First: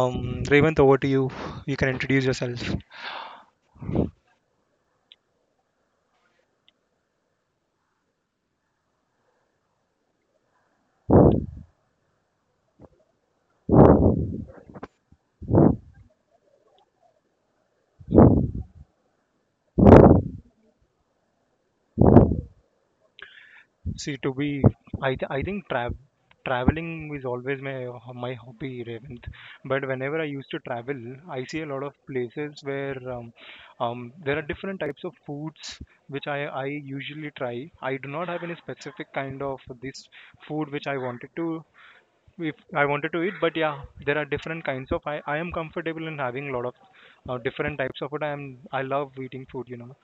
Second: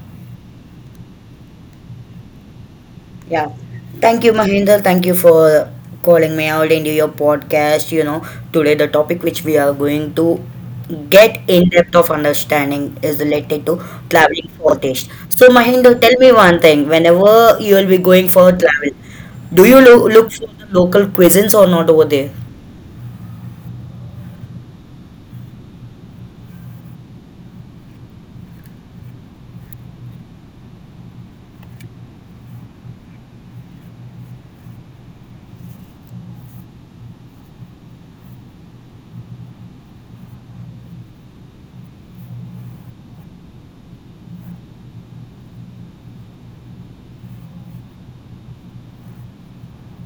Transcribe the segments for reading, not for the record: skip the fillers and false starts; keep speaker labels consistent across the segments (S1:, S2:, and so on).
S1: Revant, over to you. You can introduce yourself.
S2: Yeah. Thank you, Mahinder. Thank you for calling me out into your podcast. You know, today the topic which we are going to get in depth of understanding is related to traveling for taste. So, Mahinder, tell me one thing. Whenever you will be going for travel, do you look for the local cuisines or not over there?
S1: See, to be, I think traveling is always my hobby, Revanth. But whenever I used to travel, I see a lot of places where there are different types of foods which I usually try. I do not have any specific kind of this food which I wanted to if I wanted to eat, but yeah, there are different kinds of. I am comfortable in having a lot of different types of food. I am I love eating food,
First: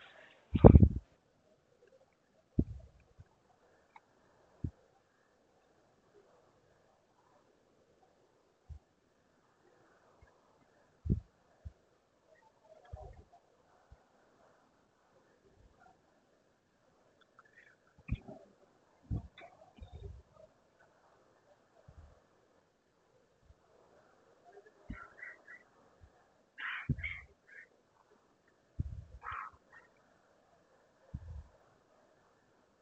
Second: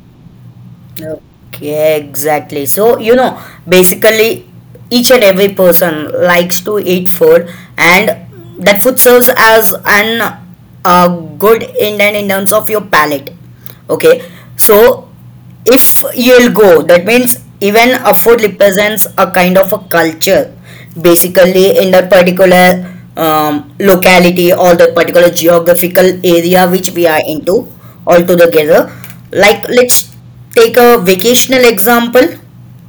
S2: Okay, exactly. So, you know, basically, each and every person likes to eat food, and that food serves as an uh, good indent in terms of your palate. Okay, so if you'll go, that means even a food represents a kind of a culture basically in that particular locality or the particular geographical area which we are into all together. Like let's take a vacational example.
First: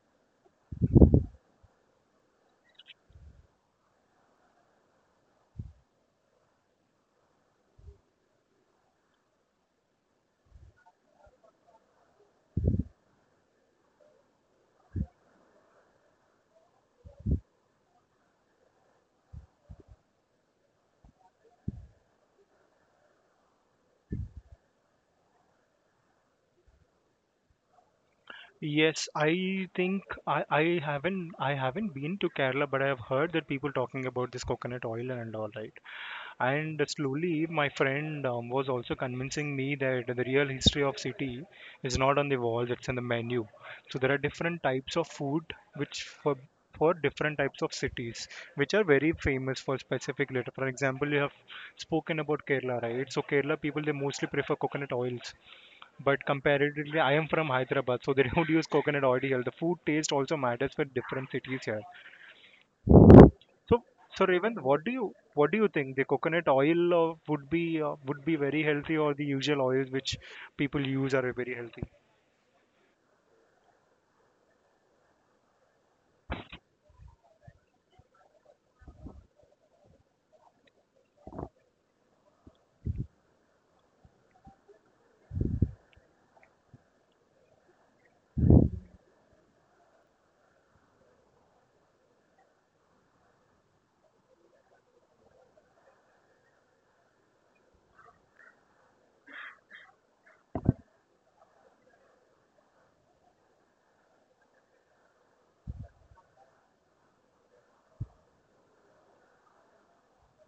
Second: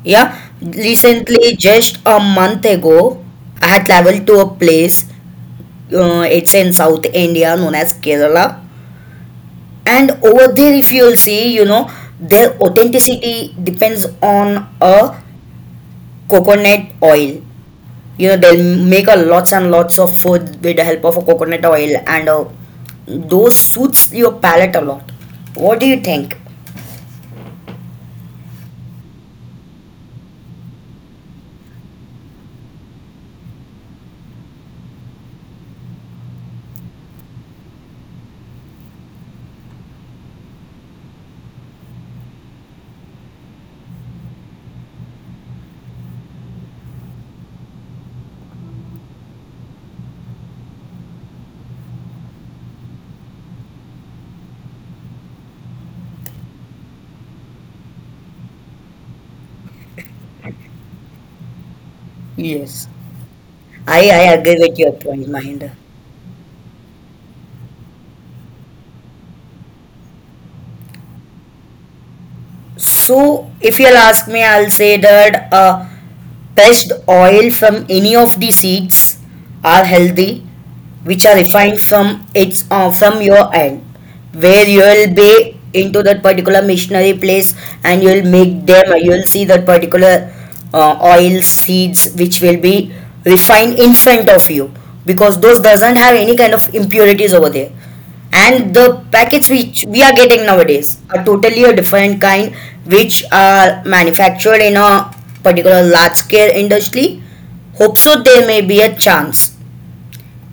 S2: Yeah, recently just a month ago, I had traveled to a place. It's in South India known as Kerala, and over there, if you'll see, you know, their authenticity depends on a coconut oil. You know, they'll make a lots and lots of food with the help of a coconut oil and those suits your palate a lot. What do you think?
S1: Yes, I think I haven't been to Kerala, but I've heard that people talking about this coconut oil and all right. And slowly, my friend was also convincing me that the real history of city is not on the walls; it's in the menu. So there are different types of food which for different types of cities, which are very famous for specific later. For example, you have spoken about Kerala, right? So Kerala people they mostly prefer coconut oils but comparatively, I am from Hyderabad, so they don't use coconut oil here. The food taste also matters for different cities here.
S2: Yes.
S1: So,
S2: I
S1: so
S2: agree
S1: Raven,
S2: with your point,
S1: what do
S2: mind.
S1: you think? The coconut oil would be very healthy, or the usual oils which people use are very healthy?
S2: So, if you'll ask me, I'll say that best oil from any of the seeds are healthy, which are refined from its from your end, where you'll be into that particular missionary place and you'll make them. You'll see that particular oil seeds which will be refined in front of you, because those doesn't have any kind of impurities over there, and the packets which we are getting nowadays are totally a different kind, which are manufactured in a particular large scale industry. Hope so there may be a chance.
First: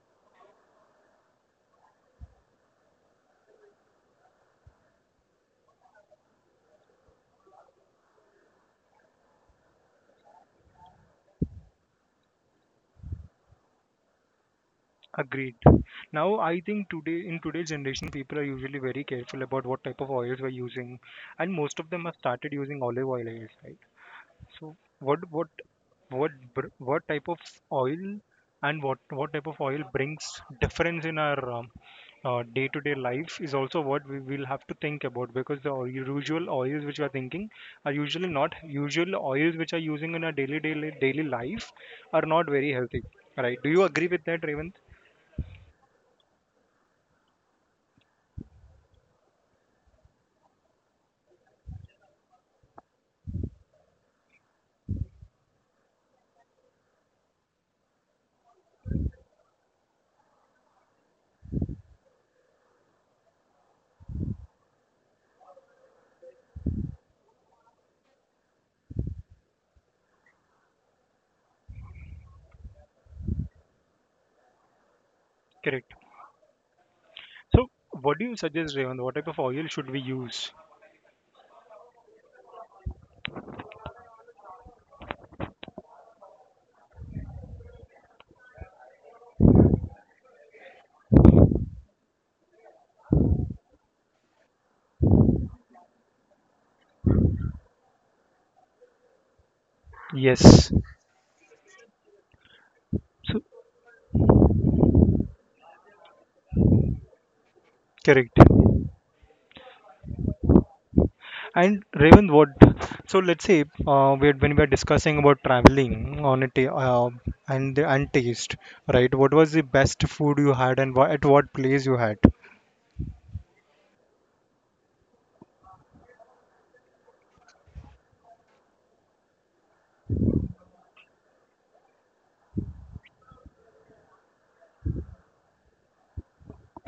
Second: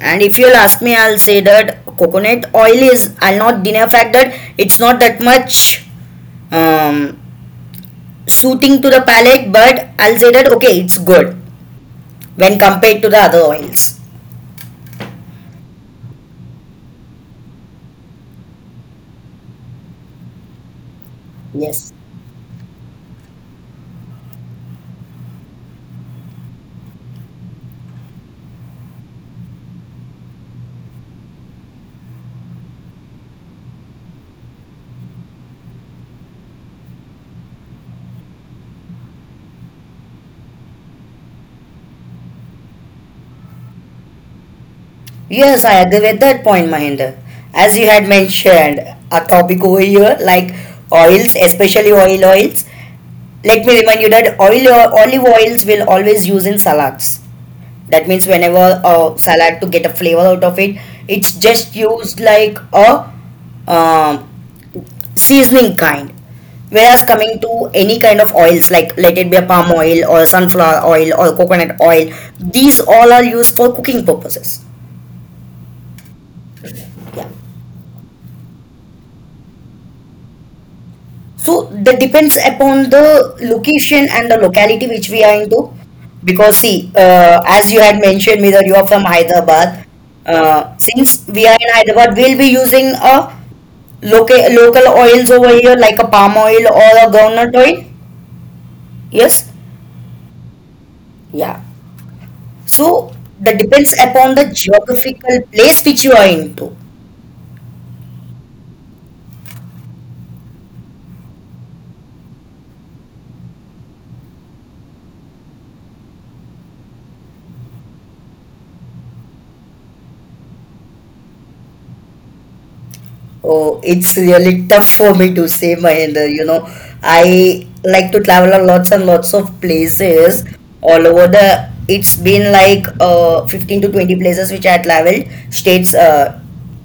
S2: And if you'll ask me, I'll say that coconut oil is, I'll not deny a fact that it's not that much um, suiting to the palate, but I'll say that okay, it's good when compared to the other oils.
S1: Agreed. Now, I think today in today's generation, people are usually very careful about what type of oils we're using, and most of
S2: Yes.
S1: them have started using olive oil. I guess, right? So what type of oil and what type of oil brings difference in our day-to-day life is also what we will have to think about because the usual oils which we are thinking are usually not usual oils which are using in our daily life are not very healthy. Right? Do you agree with that, Raymond?
S2: Yes, I agree with that point, Mahinder. As you had mentioned, a topic over here like oils, especially oils. Let me remind you that oil olive oils will always use in salads. That means whenever a salad to get a flavor out of it, it's just used like a um, seasoning kind. Whereas coming to any kind of oils like let it be a palm oil or sunflower oil or coconut oil, these all are used for cooking purposes.
S1: Correct. So what do you suggest, Raymond? What type of oil should we use?
S2: So that depends upon the location and the locality which we are into. Because see, as you had mentioned, whether you are from Hyderabad, since we are in Hyderabad, we'll be using a local oils over here like a palm oil or a groundnut oil. Yes,
S1: Yes.
S2: yeah. So
S1: So
S2: that depends upon the geographical place which you are into.
S1: correct. And Raven, what? So let's say we when we are discussing about traveling on a and taste, right? What was the best food you had, and at what place you had?
S2: Oh, it's really tough for me to say, Mahinder. You know, I like to travel a lots and lots of places all over the. It's been like 15 to 20 places which I traveled, states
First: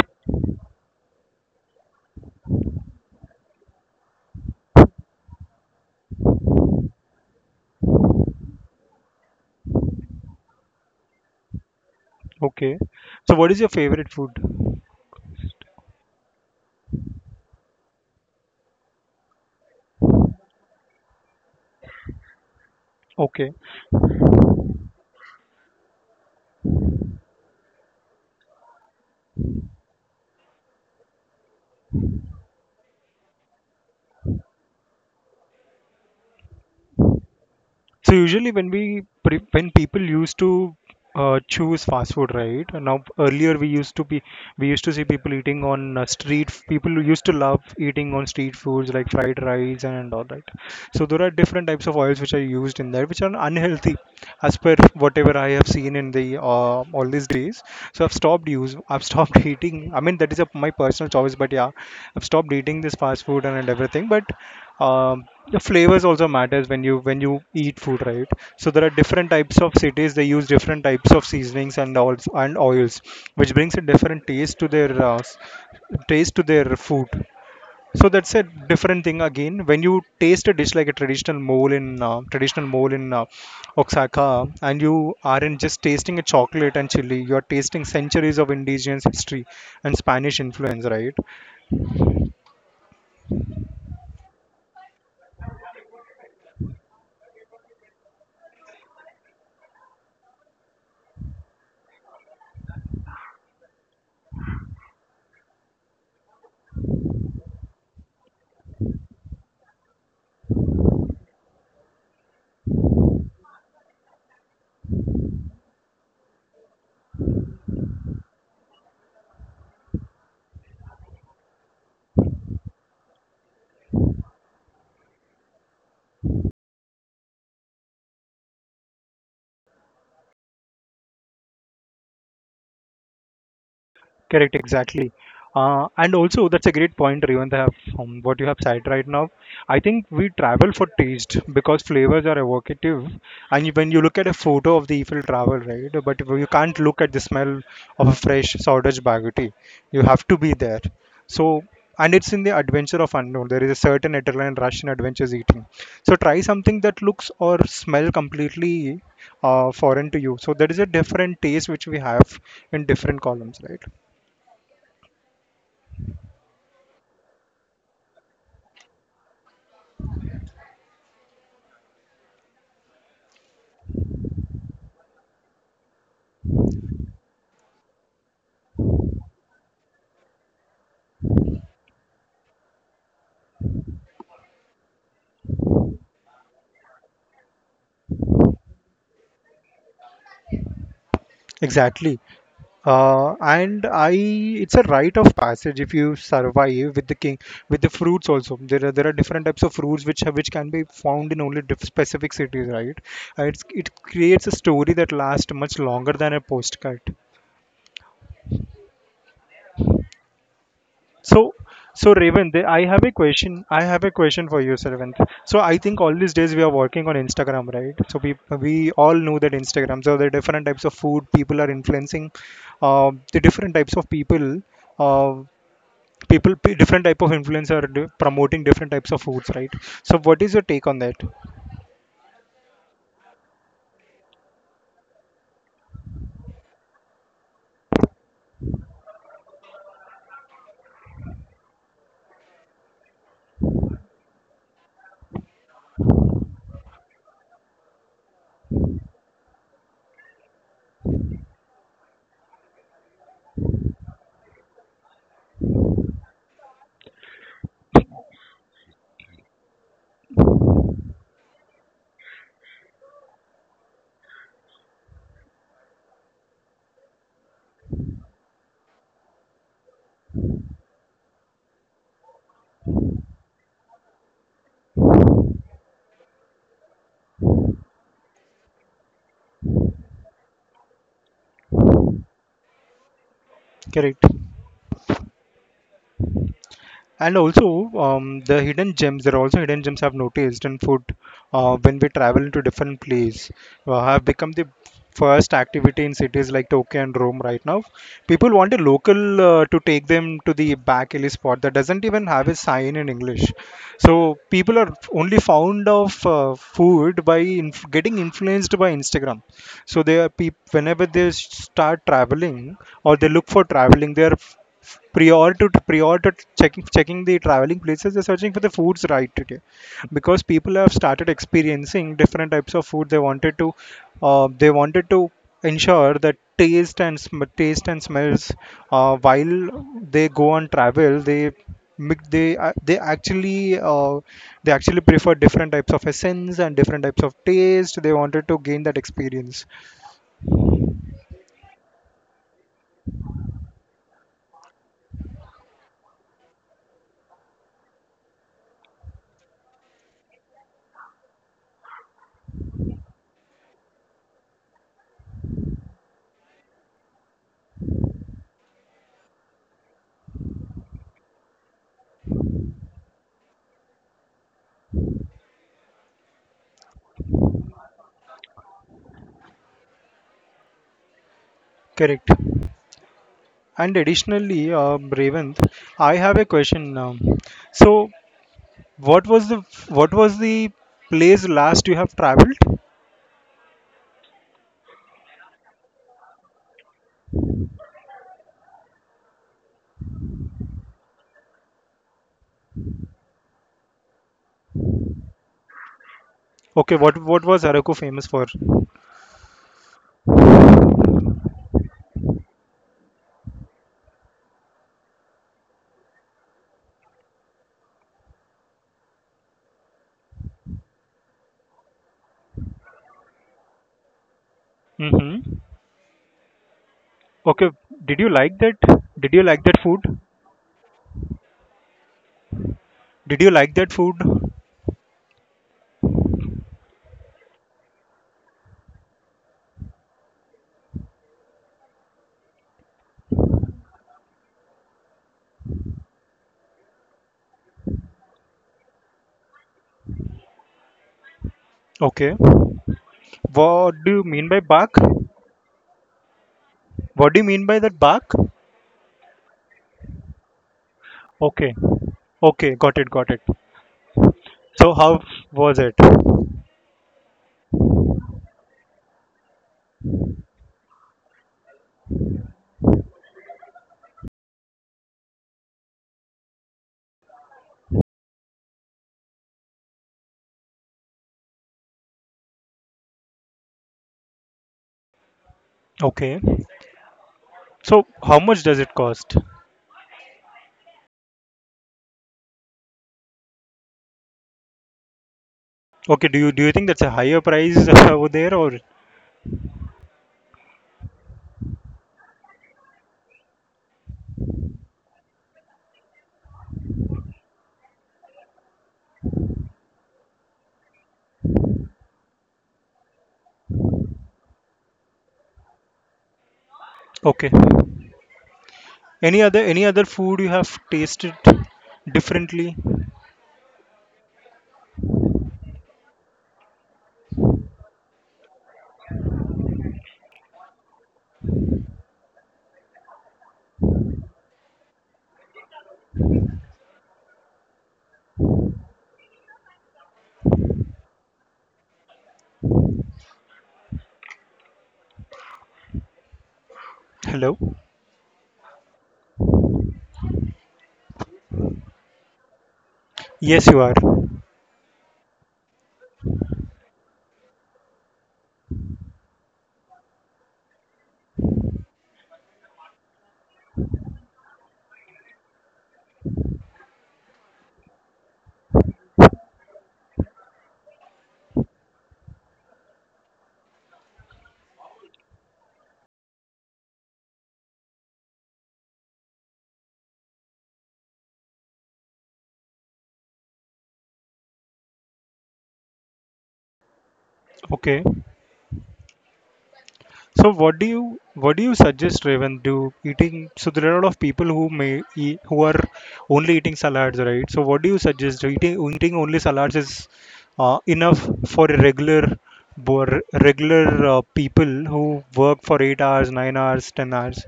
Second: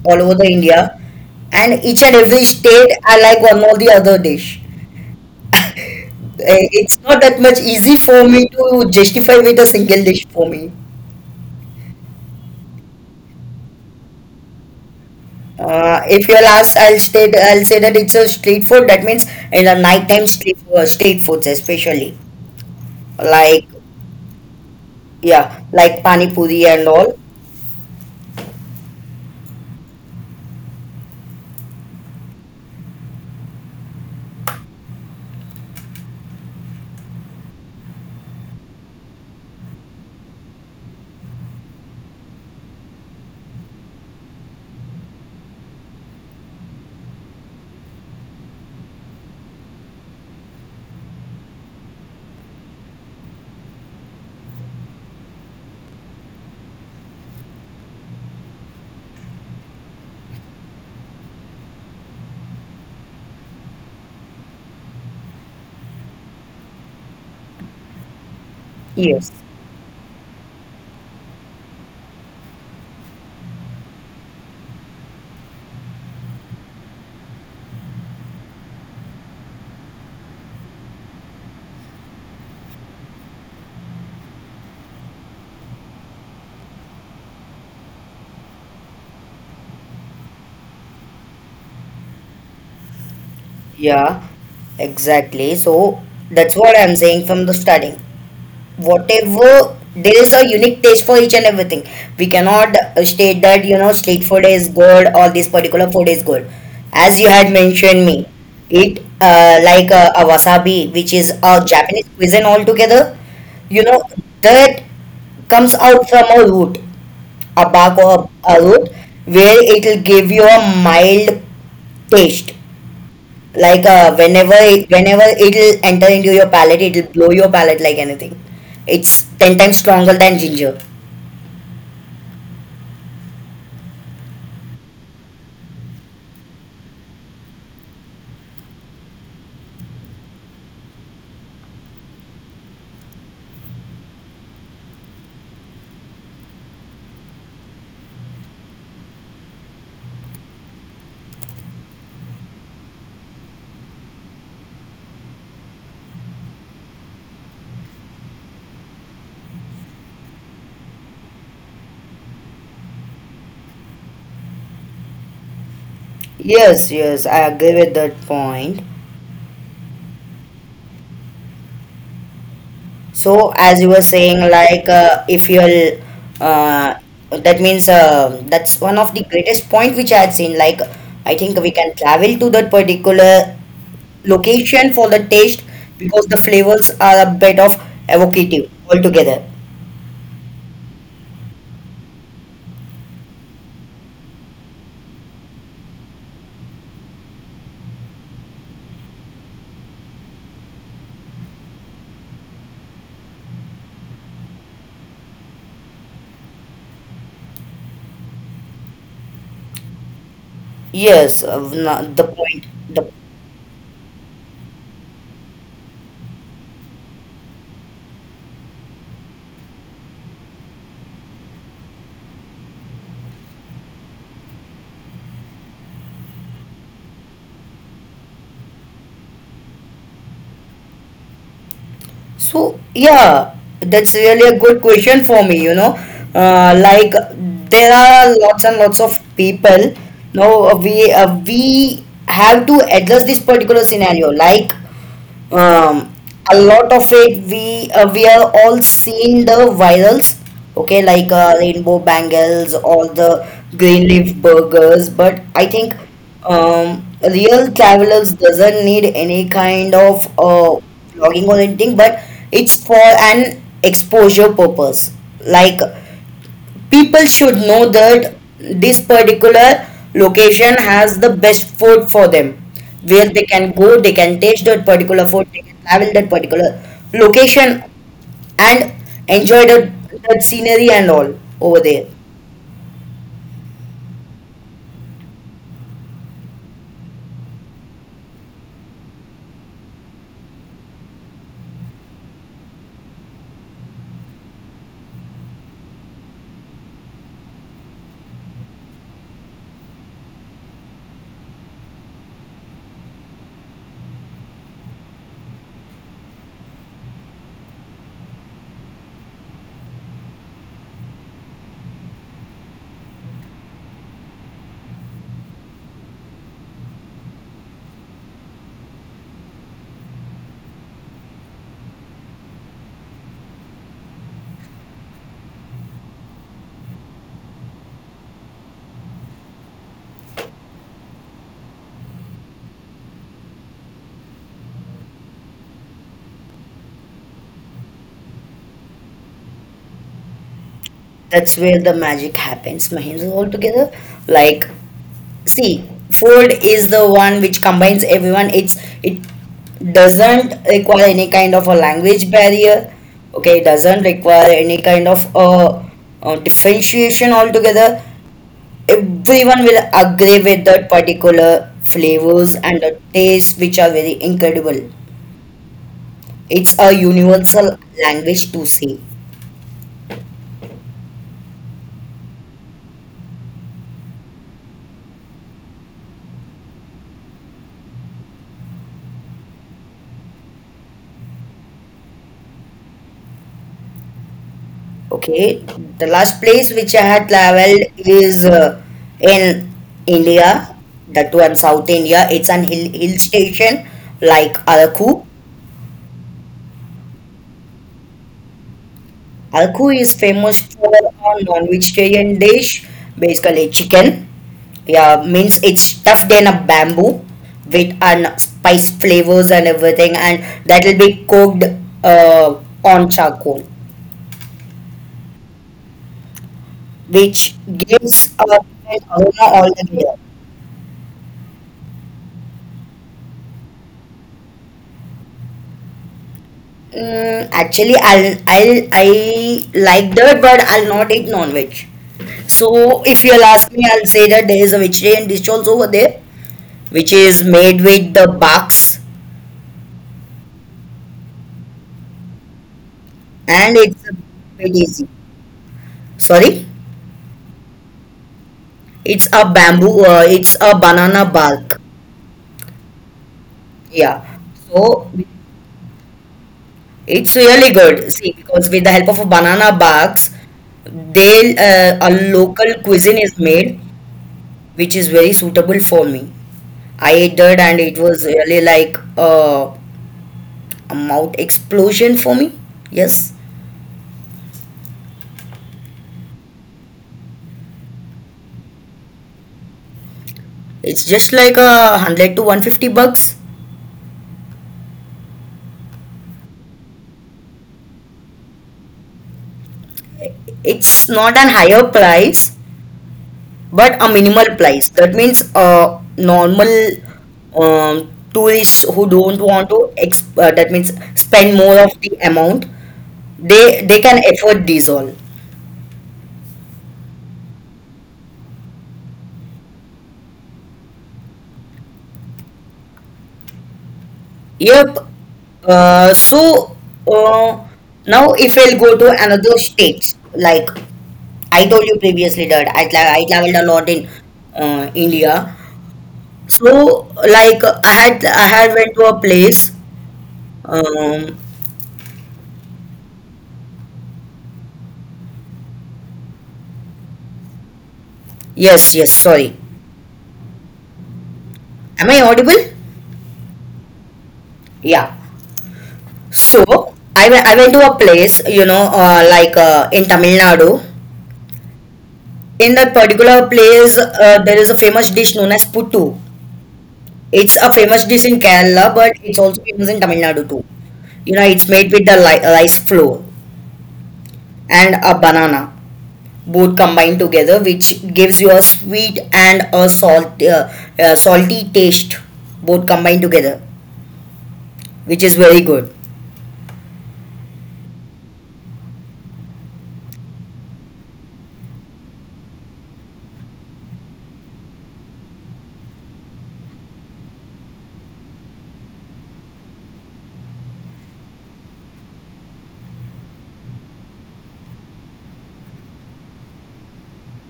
S2: all over the India. And each and every state, I like one or the other dish. It's not that much easy for me to justify with a single dish for me.
S1: Okay. So what is your favorite food?
S2: If you'll ask, I'll say that it's a street food. That means in a nighttime street, street foods especially.
S1: Okay.
S2: Like, yeah, like pani puri and all.
S1: So usually when we pre when people used to choose fast food, right? Now earlier we used to see people eating on street. People used to love eating on street foods like fried rice and all that. So there are different types of oils which are used in that, which are unhealthy, as per whatever I have seen in the all these days. So I've stopped eating. I mean that is a, my personal choice, but yeah, I've stopped eating this fast food and everything. But um, the flavors also matters when you eat food, right? So there are different
S2: Yes,
S1: types of cities. They use different types of seasonings and all and oils, which brings a different taste to their taste to their food. So that's a different thing again. When you taste a dish like a traditional mole in Oaxaca, and you aren't just tasting a chocolate and chili, you are tasting centuries of indigenous history and Spanish influence, right?
S2: yeah, exactly. So that's what I'm saying from the starting. Whatever, there is a unique taste for each and everything. We cannot state that, you know, street food is good or this particular food is good. As you had mentioned me, it like a wasabi which is a Japanese cuisine altogether, you know, that comes out from a root, a bark or a root, where it will give you a mild taste. Like whenever it will enter into your palate, it will blow your palate like anything. It's 10 times stronger than ginger.
S1: Correct, exactly. And also, that's a great point, Revant, have from what you have said right now. I think we travel for taste because flavors are evocative. And when you look at a photo of the Eiffel Tower, right, but you can't look at the smell of a fresh sawdust baguette. You have to be there. So, and it's in the adventure of unknown. There is a certain adrenaline rush in adventures eating. So try something that looks or smell completely foreign to you. So there is a different taste which we have in different columns, right?
S2: Yes, yes, I agree with that point. So as you were saying, like if you'll uh, that means that's one of the greatest point which I had seen. Like, I think we can travel to that particular location for the taste, because the flavors are a bit of evocative altogether.
S1: Exactly. And I, it's a rite of passage if you survive with the king, with the fruits also. There are different types of fruits which have, which can be found in only diff specific cities, right? It's, it creates a story that lasts much longer than a postcard.
S2: Yes,
S1: So, so
S2: the
S1: Raven,
S2: point.
S1: I have
S2: The,
S1: a question. I have a question for you, Raven. So I think all these days we are working on Instagram, right? So we all know that Instagram. So the different types of food people are influencing, the different types of people, uh, different type of promoting different types of foods, right? So what is your take on that?
S2: so yeah, that's really a good question for me. You know, like there are lots and lots of people. Now we have to address this particular scenario. Like, um, a lot of it we are all seen the virals. Okay, like rainbow bangles or the green leaf burgers, but I think um, real travelers doesn't need any kind of vlogging or anything, but it's for an exposure purpose. Like, people should know that this particular location has the best food for them, where they can go, they can taste that particular food, they can travel that particular location and enjoy the, that scenery and all over there.
S1: Correct. And also, the hidden gems, there are also hidden gems I've noticed in food when we travel to different place, have become the first activity in cities like Tokyo and Rome right now. People want a local to take them to the back alley spot that doesn't even have a sign in English. So people are only found of food by getting influenced by Instagram. So they are peop whenever they start traveling or they look for traveling, they are prior to prior to checking the traveling places, they're searching for the foods right today, because people have started experiencing different types of food. They wanted to uh, they wanted to ensure that taste and smells while they go on travel they mix- they a- they actually uh, they actually prefer different types of essence and different types of taste they wanted to gain that experience.
S2: That's where the magic happens, Mahendra, altogether. Like, see, food is the one which combines everyone. It's, it doesn't require any kind of a language barrier. Okay, it doesn't require any kind of a, differentiation altogether. Everyone will agree with that particular flavors and the taste which are very incredible. It's a universal language to say.
S1: Correct. And additionally, Revant, I have a question. So, what was the what was the place last you have traveled?
S2: Okay, the last place which I had traveled is in India, that too in South India. It's an hill station like Araku.
S1: Okay, what was Araku famous for?
S2: Araku is famous for a non-vegetarian dish, basically chicken. Yeah, means it's stuffed in a bamboo with an spice flavors and everything, and that will be cooked uh, on charcoal,
S1: Mm-hmm.
S2: which
S1: Okay, did you
S2: gives a
S1: like that?
S2: different
S1: Did
S2: aroma
S1: you like that food?
S2: altogether.
S1: Did you like that food?
S2: Mm, actually, I like that, but I'll not eat non-veg. So if you'll ask me, I'll say that there is a vegetarian dish also over there, which is made with the barks,
S1: Okay.
S2: and
S1: What
S2: it's a
S1: do you mean by
S2: bit
S1: bark?
S2: easy. Sorry,
S1: What do you mean by that bark?
S2: it's a bamboo. It's a banana
S1: Okay.
S2: bark.
S1: Okay, got it, got it.
S2: Yeah.
S1: So
S2: So
S1: how was it?
S2: it's really good. See, because with the help of a banana barks, they a local cuisine is made, which is very suitable for me. I did, and it was really like a mouth explosion for me. Yes,
S1: Okay. So how much does it cost?
S2: it's just like a 100 to 150 bucks.
S1: Okay, do you think that's a higher price over there or
S2: It's not an higher price, but a minimal price. That means normal tourists who don't want to that means spend more of the amount, they can afford these all.
S1: okay? Any other food you have tasted differently?
S2: Yep. Uh, so uh, Now if I'll go to another state, like I told you previously that I traveled a lot in India. So like I had went to a place. Um,
S1: Hello?
S2: yes, yes. Sorry, am I audible?
S1: Yes, you are.
S2: Yeah. So I went to a place. You know, like in Tamil Nadu. In that particular place, there is a famous dish known as puttu. It's a famous dish in Kerala, but it's also famous in Tamil Nadu too. You know, it's made with the rice flour and a banana, both combined together, which gives you a sweet and a salt salty taste, both combined together, which is very good.
S1: Okay. So what do you suggest, Raven, do eating? So there are a lot of people who may eat, who are only eating salads, right? So what do you suggest? Eating only salads is enough for a regular people who work for 8 hours, 9 hours, 10 hours.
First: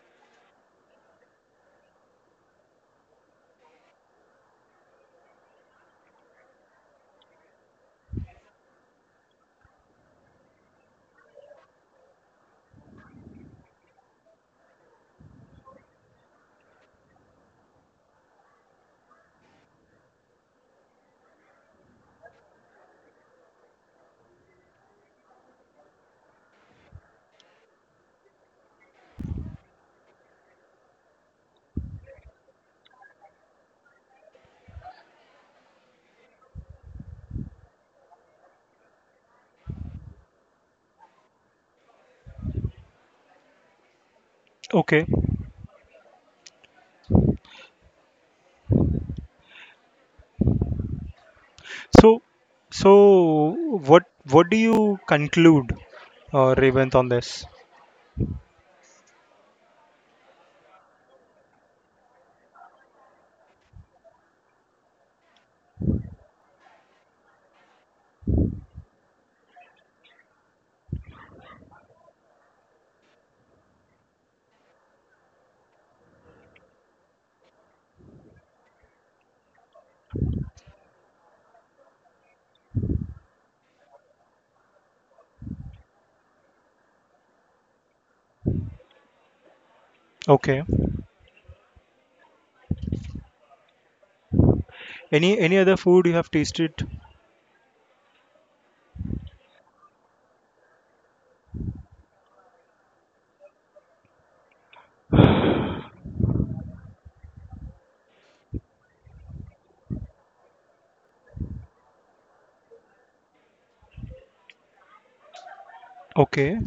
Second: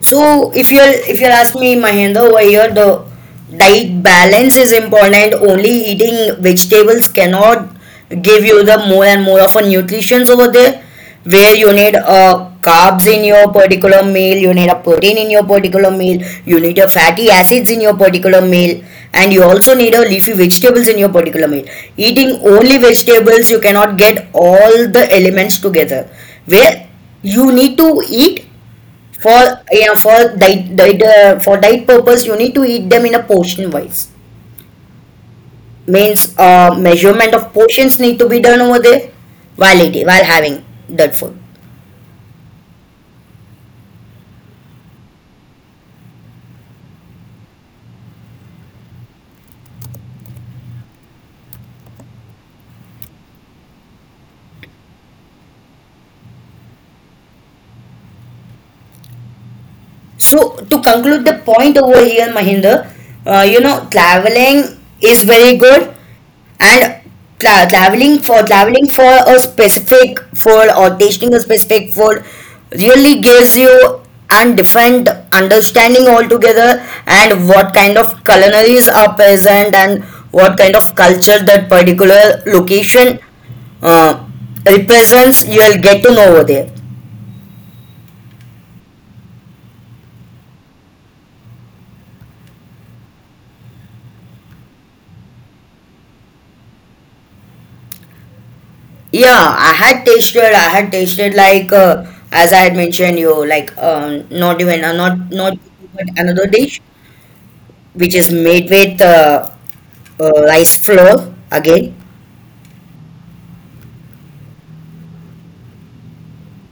S2: So if you're asking me, Mahendra, over here the diet balance is important. Only eating vegetables cannot give you the more and more of a nutrition over there, where you need carbs in your particular meal, you need a protein in your particular meal, you need your fatty acids in your particular meal, and you also need a leafy vegetables in your particular meal. Eating only vegetables, you cannot get all the elements together. Where you need to eat for, yeah, for diet diet for diet purpose, you need to eat them in a portion wise. Means measurement of portions need to be done over there while eating, while having that food.
S1: Okay. So, so what do you conclude, Revant, on this?
S2: So to conclude the point over here, Mahinder, you know, traveling is very good, and traveling for a specific food or tasting a specific food really gives you and different understanding altogether, and what kind of culinaries are present and what kind of culture that particular location uh, represents, you'll get to know over there.
S1: Okay. Any other food you have tasted?
S2: Yeah, I had tasted. I had tasted like as I had mentioned you like not even not not but another dish which is made with rice flour again.
S1: Okay.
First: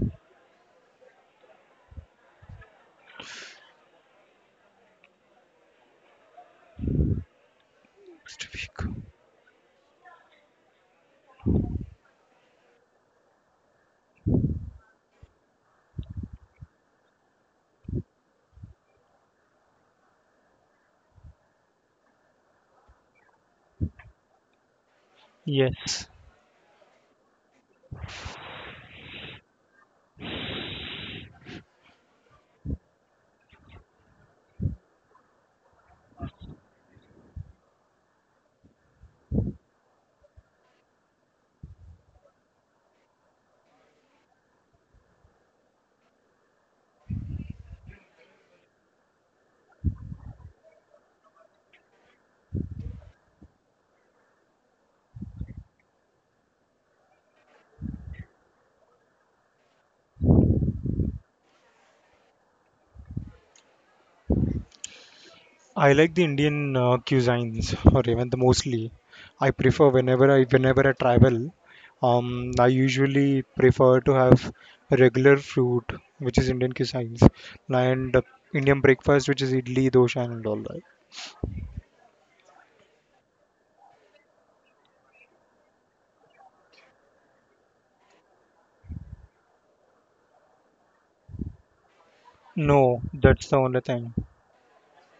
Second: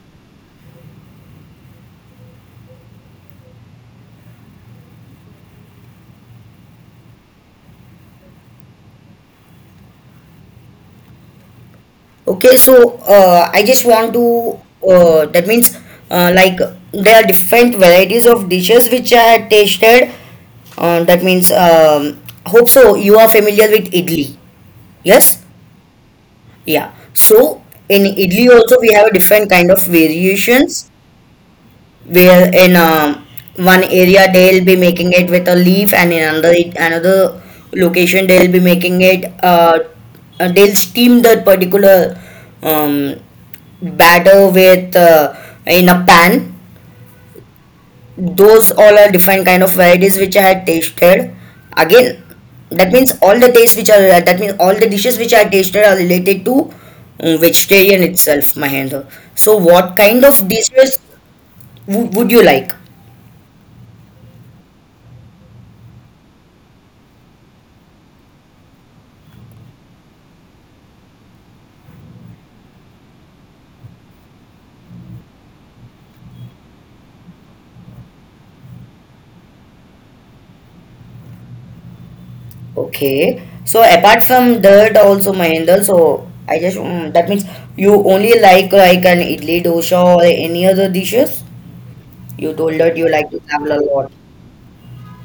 S1: Next week.
S2: Okay, so I just want to that means like there are different varieties of dishes which I had tasted. That means hope so you are familiar with idli. Yes,
S1: Yes.
S2: yeah. So in idli also we have a different kind of variations, where in one area they'll be making it with a leaf, and in another another location they'll be making it they'll steam that particular um, batter with in a pan. Those all are different kind of varieties which I had tasted. Again, that means all the tastes which are, that means all the dishes which I tasted are related to vegetarian itself, Mahendra. So what kind of dishes would you like?
S1: I like the Indian cuisines, Revant, mostly. I prefer whenever I travel. I usually prefer to have regular food, which is Indian cuisines, and Indian breakfast, which is idli, dosha, and all that.
S2: Okay. So apart from that also Mahendra, so I just that means you only like an idli dosha or any other dishes? You told that
S1: No,
S2: you like to
S1: that's the
S2: travel a
S1: only
S2: lot.
S1: thing.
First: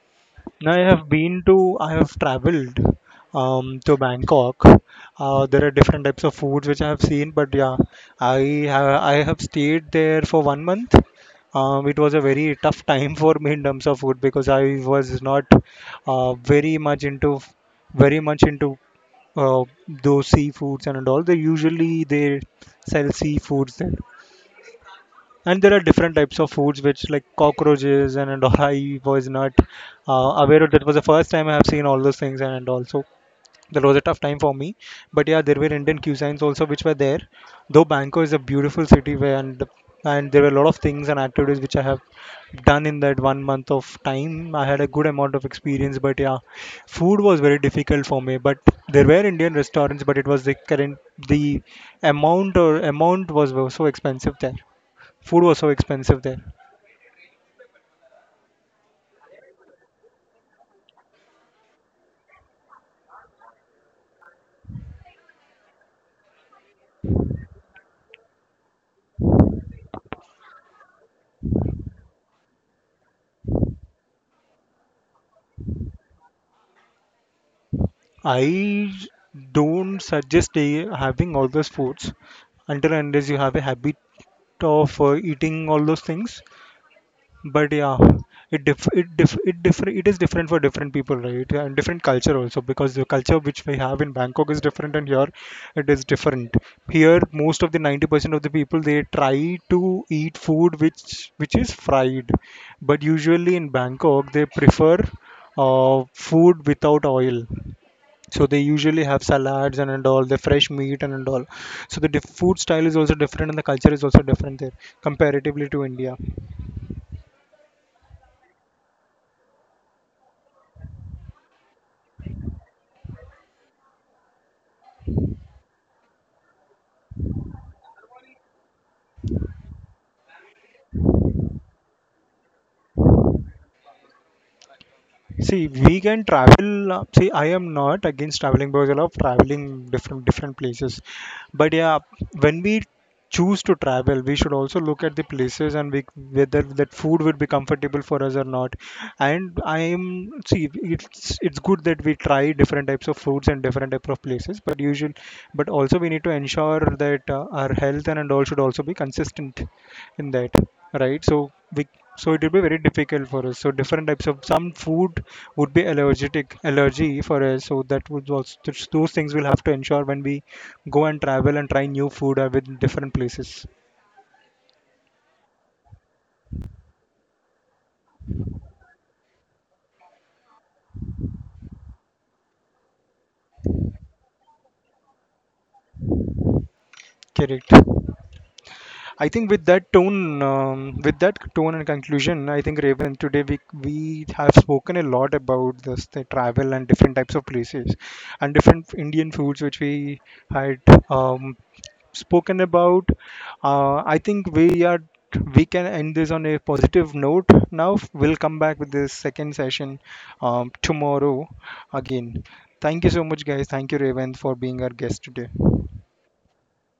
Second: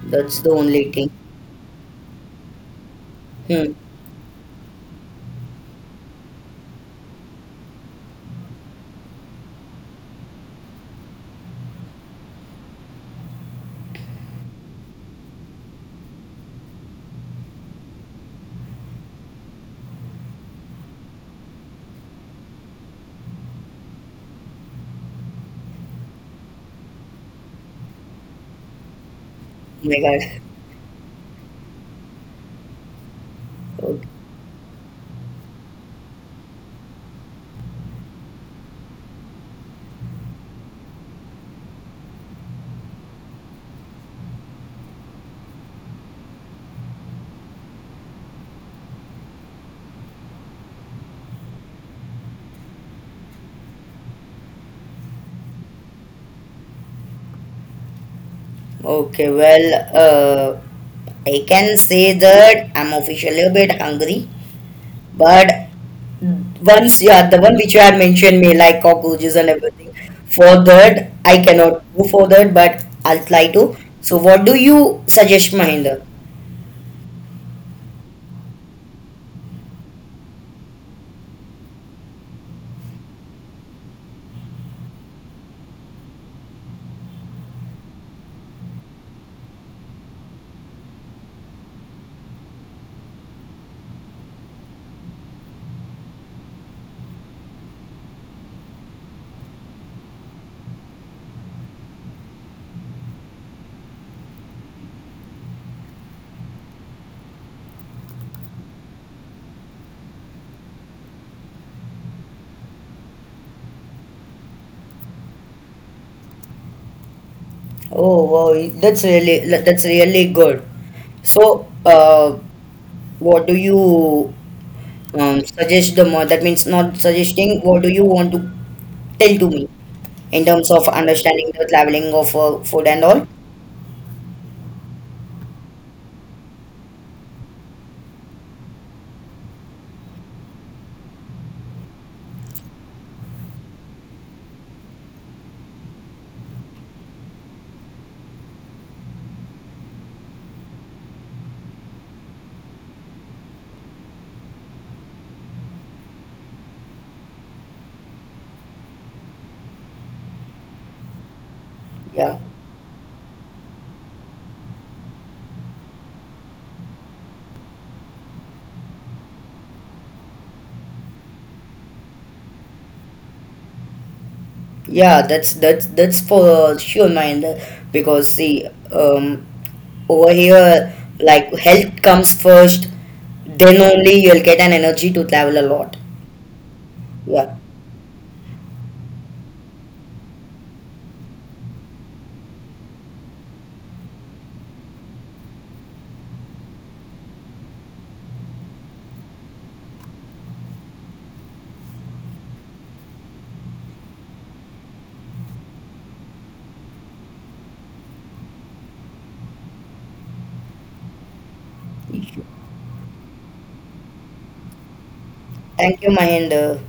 S2: That's the
S1: Now
S2: only thing.
S1: I have traveled
S2: Hmm.
S1: to Bangkok. There are different types of foods which I have seen, but yeah, I I have stayed there for 1 month. It was a very tough time for me in terms of food because I was not uh, very much into very much into those seafoods and all. They sell seafoods there and there are different types of foods which like cockroaches and all, I was not
S2: Oh my God.
S1: aware of that, was the first time I have seen all those things, and also that was a
S2: Okay.
S1: tough time for me, but yeah, there were Indian cuisines also which were there, though Bangkok is a beautiful city, where and there were a lot of things and activities which I have done in that 1 month of time. I had a good amount of experience, but yeah, food was very difficult for me, but there were Indian restaurants, but it was the current the amount or amount was so expensive there. Food was so expensive there.
S2: Okay, well, uh, I can say that I'm officially a bit hungry. But once, yeah, the one which you had mentioned me like cockroaches and everything. For that, I cannot go for that, but I'll try to. So, what do you suggest, Mahinder?
S1: I don't suggest having all those foods until and unless you have a habit of eating all those things. But yeah, it is different for different people, right, and different culture also, because the culture which we have in Bangkok is different and here it is different. Here most of the 90% of the people they try to eat food which is fried, but usually in Bangkok they prefer food without oil. So they usually have salads and all the fresh meat and all. So the food style is also different and the culture is also different there comparatively to India.
S2: Oh, wow, that's really good. So, what do you suggest the more? That means not suggesting. What do you want to tell to me in terms of understanding the traveling of food and all?
S1: See, we can travel. See, I am not against traveling because I love traveling different places. But yeah, when we choose to travel, we should also look at the places whether that food would be comfortable for us or not. And I am See, it's good that we try different types of foods and different type of places. But also we need to ensure that our health and all should also be consistent in that, right? So it
S2: Yeah.
S1: will be very difficult for us. So different types of some food would be allergic allergy for us. So that would also those things we'll have to ensure when we go and travel and try new food with different places.
S2: Yeah, that's for sure, Mahinder. Because see, over here, like health comes first, then only you'll get an energy to travel a lot. Yeah.
S1: Correct. I think with that tone, and conclusion, I think Raven today we have spoken a lot about this the travel and different types of places, and different Indian foods which we had um, spoken about. I think we are We can end this on a positive note. Now we'll come back with this second session tomorrow again. Thank you so much, guys. Thank you, Raven, for being our guest today.
S2: Thank you, Mahinder.